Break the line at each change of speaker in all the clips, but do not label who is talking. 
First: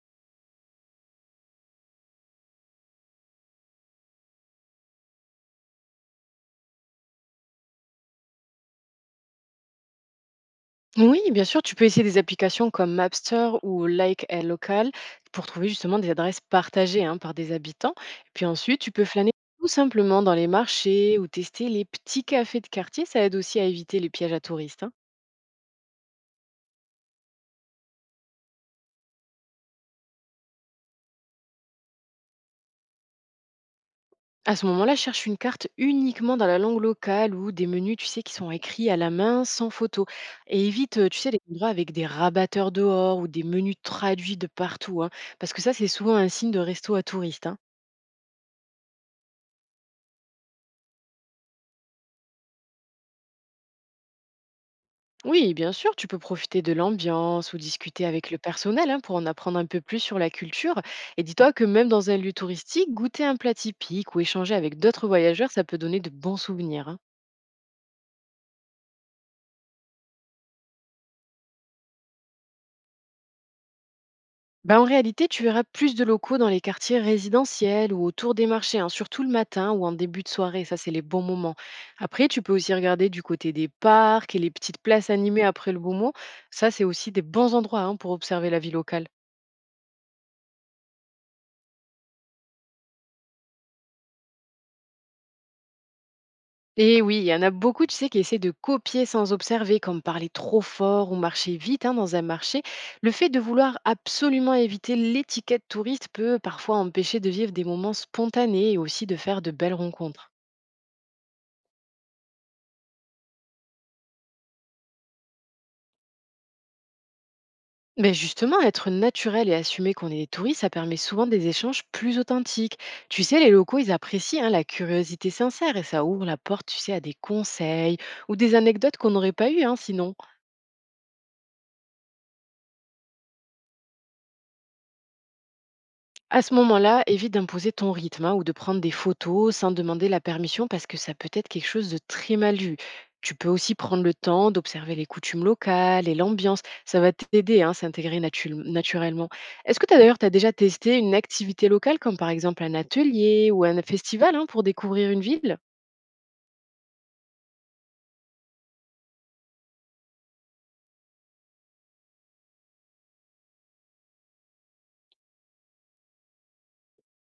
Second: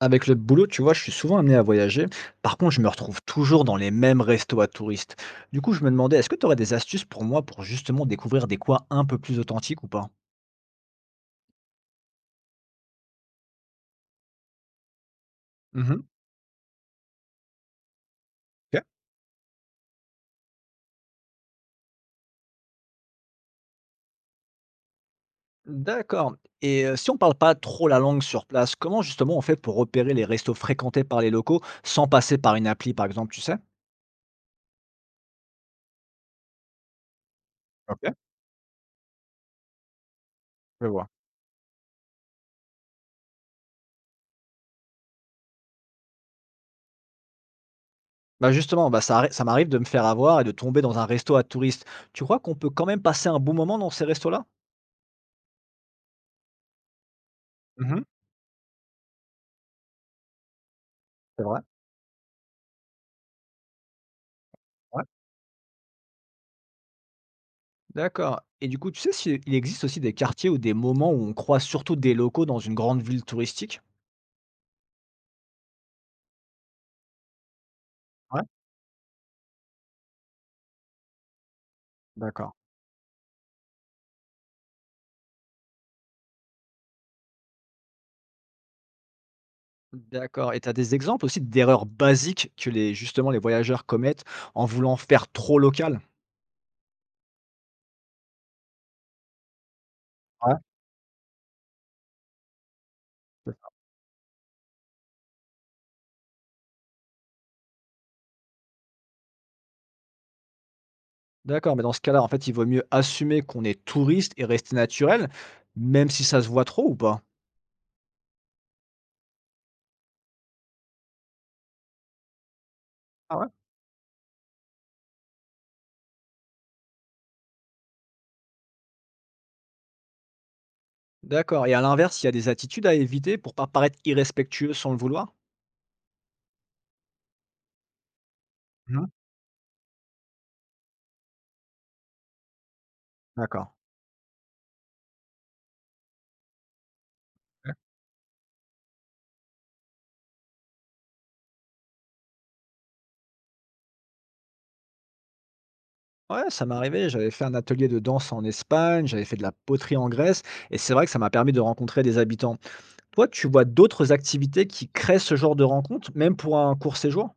Avec le boulot, tu vois, je suis souvent amené à voyager. Par contre, je me retrouve toujours dans les mêmes restos à touristes. Du coup, je me demandais, est-ce que tu aurais des astuces pour moi pour justement découvrir des coins un peu plus authentiques ou pas?
Oui, bien sûr, tu peux essayer des applications comme Mapster ou Like a Local pour trouver justement
Mhm.
des adresses partagées, hein, par des habitants. Et puis ensuite,
Ok.
tu peux flâner tout simplement dans les marchés ou tester les petits cafés de quartier. Ça aide aussi à éviter les pièges à touristes, hein.
D'accord. Si on parle pas trop la langue sur place, comment justement on fait pour repérer les restos fréquentés par les locaux sans passer par une appli, par exemple, tu sais?
À ce moment-là, cherche une carte uniquement dans la langue locale ou des menus,
Ok,
tu sais, qui sont écrits à la main sans photo. Et
je
évite,
vois.
tu sais, les endroits avec des rabatteurs dehors ou des menus traduits de partout, hein, parce que ça, c'est souvent un signe de resto à touristes, hein.
Bah justement, bah ça, ça m'arrive de me faire avoir et de tomber dans un resto à touristes. Tu crois qu'on peut quand même passer un bon moment dans ces restos-là?
Oui, bien sûr, tu peux profiter de l'ambiance ou
Mhm.
discuter avec le personnel, hein, pour en apprendre un peu plus sur la culture. Et
C'est
dis-toi
vrai.
que même dans un lieu touristique, goûter un plat typique ou échanger avec d'autres voyageurs, ça peut donner de bons souvenirs, hein.
D'accord. Et du coup, tu sais s'il existe aussi des quartiers ou des moments où on croise surtout des locaux dans une grande ville touristique?
Ben, en réalité, tu verras plus de locaux dans les quartiers résidentiels ou autour
Ouais,
des marchés, hein, surtout le matin ou en début de soirée, ça c'est les bons moments. Après, tu
d'accord.
peux aussi regarder du côté des parcs et les petites places animées après le beau mot. Ça, c'est aussi des bons endroits, hein, pour observer la vie locale.
D'accord et tu as des exemples aussi d'erreurs basiques que les voyageurs commettent en voulant faire trop local?
Et oui, il y en a beaucoup, tu sais, qui essaient de copier sans observer, comme parler
Ouais.
trop fort ou marcher vite, hein, dans un marché. Le fait de vouloir absolument éviter l'étiquette touriste peut parfois empêcher de vivre des moments spontanés et aussi de faire de belles rencontres.
D'accord, mais dans ce cas-là, en fait, il vaut mieux assumer qu'on est touriste et rester naturel, même si ça se voit trop ou pas?
Mais justement, être naturel et assumer qu'on est des touristes, ça permet souvent des échanges plus authentiques. Tu
Ah
sais,
ouais?
les locaux, ils apprécient, hein, la curiosité sincère, et ça ouvre la porte, tu sais, à des conseils ou des anecdotes qu'on n'aurait pas eues, hein, sinon.
D'accord. Et à l'inverse, il y a des attitudes à éviter pour pas paraître irrespectueux sans le vouloir?
À ce moment-là, évite d'imposer ton rythme, hein, ou de prendre des
Mmh.
photos sans demander la permission, parce que ça peut être quelque chose de très mal vu. Tu peux
D'accord.
aussi prendre le temps d'observer les coutumes locales et l'ambiance. Ça va t'aider, hein, à s'intégrer naturellement. Est-ce que tu as d'ailleurs t'as déjà testé une activité locale comme par exemple un atelier ou un festival, hein, pour découvrir une ville?
Ouais, ça m'est arrivé. J'avais fait un atelier de danse en Espagne, j'avais fait de la poterie en Grèce, et c'est vrai que ça m'a permis de rencontrer des habitants. Toi, tu vois d'autres activités qui créent ce genre de rencontres, même pour un court séjour?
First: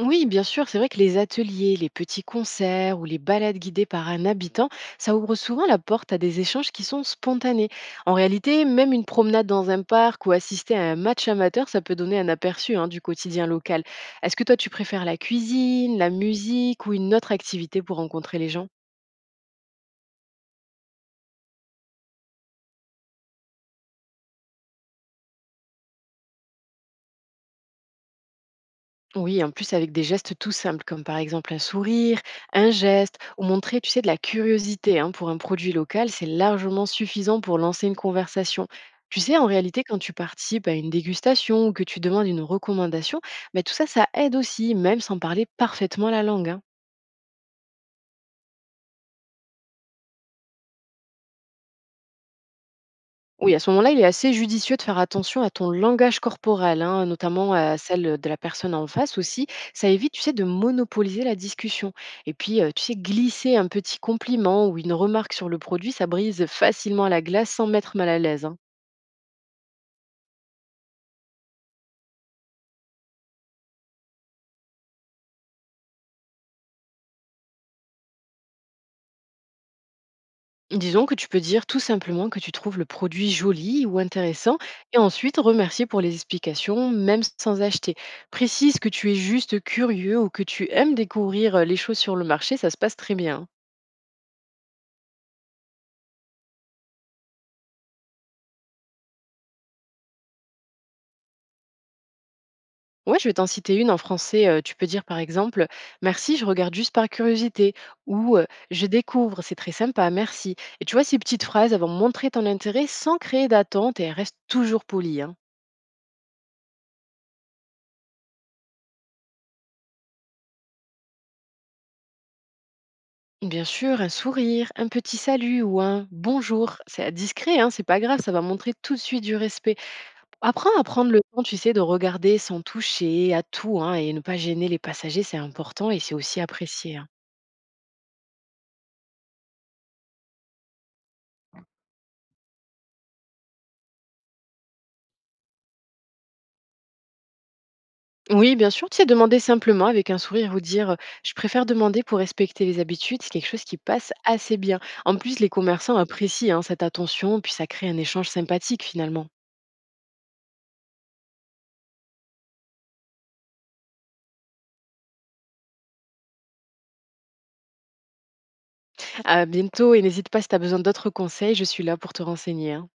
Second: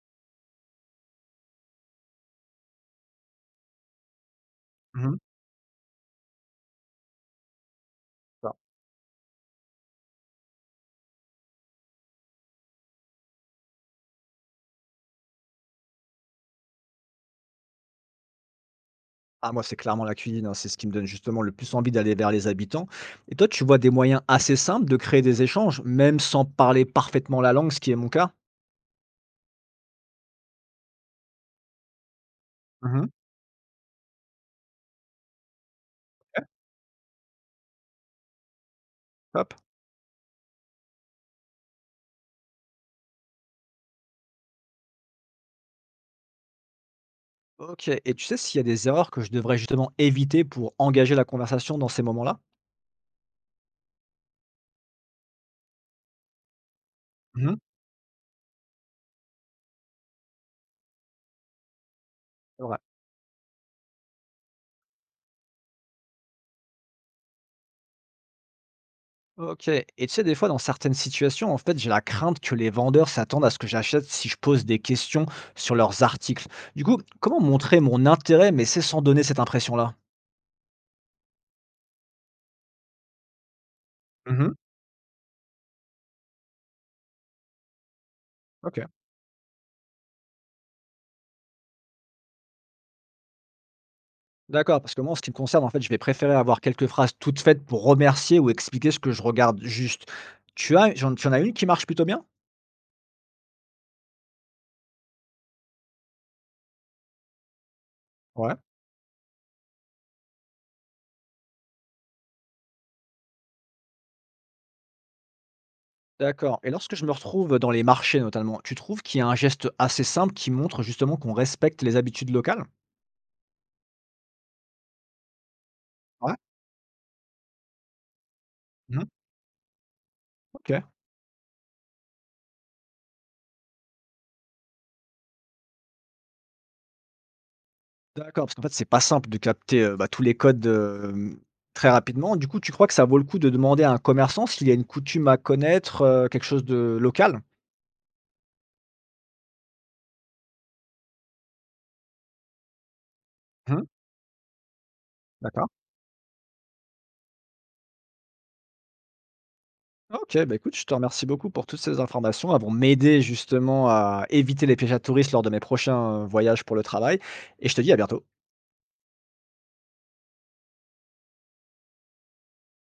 Oui, bien sûr, c'est vrai que les ateliers, les petits concerts ou les balades guidées par un habitant,
Mhm.
ça ouvre souvent la porte à des échanges qui sont spontanés. En
Ah,
réalité, même une promenade dans un parc ou assister à un match amateur, ça peut donner un aperçu, hein, du quotidien local. Est-ce que toi, tu préfères la cuisine, la musique ou une autre activité pour rencontrer les gens?
ah, moi, c'est clairement la cuisine, hein, c'est ce qui me donne justement le plus envie d'aller vers les habitants. Et toi, tu vois des moyens assez simples de créer des échanges, même sans parler parfaitement la langue, ce qui est mon cas?
Oui, en plus avec des gestes tout simples, comme par exemple un sourire, un
Mhm.
geste, ou montrer, tu sais, de la curiosité, hein, pour un produit local, c'est
Ok,
largement suffisant pour lancer une conversation. Tu sais, en
top.
réalité, quand tu participes à une dégustation ou que tu demandes une recommandation, mais tout ça, ça aide aussi, même sans parler parfaitement la langue, hein.
Ok, et tu sais s'il y a des erreurs que je devrais justement éviter pour engager la conversation dans ces moments-là?
Oui, à ce moment-là, il est assez judicieux de faire attention à ton langage corporel, hein, notamment
Mhm.
à celle de la personne en face aussi. Ça évite, tu sais, de monopoliser la discussion. Et puis,
C'est vrai.
tu sais, glisser un petit compliment ou une remarque sur le produit, ça brise facilement la glace sans mettre mal à l'aise, hein.
OK. Et tu sais, des fois, dans certaines situations, en fait, j'ai la crainte que les vendeurs s'attendent à ce que j'achète si je pose des questions sur leurs articles. Du coup, comment montrer mon intérêt, mais c'est sans donner cette impression-là?
Disons que tu peux dire tout simplement que tu trouves le produit joli ou
Mhm.
intéressant, et ensuite remercier pour les explications, même sans acheter.
Ok.
Précise que tu es juste curieux ou que tu aimes découvrir, les choses sur le marché, ça se passe très bien, hein.
D'accord, parce que moi, en ce qui me concerne, en fait, je vais préférer avoir quelques phrases toutes faites pour remercier ou expliquer ce que je regarde juste. Tu en as une qui marche plutôt bien?
Ouais, je vais t'en citer une en français. Tu peux dire par exemple: merci, je regarde juste par curiosité, ou
Ouais.
je découvre, c'est très sympa, merci. Et tu vois, ces petites phrases, elles vont montrer ton intérêt sans créer d'attente, et elles restent toujours polies, hein.
D'accord. Et lorsque je me retrouve dans les marchés, notamment, tu trouves qu'il y a un geste assez simple qui montre justement qu'on respecte les habitudes locales?
Bien sûr, un sourire, un petit salut ou un
Ouais.
bonjour, c'est discret, hein, c'est pas grave, ça va montrer tout de
Mhm.
suite du respect. Apprends
Ok.
à prendre le temps, tu sais, de regarder sans toucher à tout, hein, et ne pas gêner les passagers, c'est important et c'est aussi apprécié, hein.
D'accord, parce qu'en fait, c'est pas simple de capter, bah, tous les codes, très rapidement. Du coup, tu crois que ça vaut le coup de demander à un commerçant s'il y a une coutume à connaître, quelque chose de local?
Oui, bien sûr, tu sais, demander simplement avec un sourire ou dire, je préfère demander pour respecter les habitudes, c'est quelque chose qui
Mmh,
passe assez bien. En plus, les
d'accord.
commerçants apprécient, hein, cette attention, puis ça crée un échange sympathique finalement.
OK, bah, écoute, je te remercie beaucoup pour toutes ces informations. Elles vont m'aider justement à éviter les pièges à touristes lors de mes prochains voyages pour le travail et je te dis à bientôt.
À bientôt, et n'hésite pas si tu as besoin d'autres conseils, je suis là pour te renseigner, hein.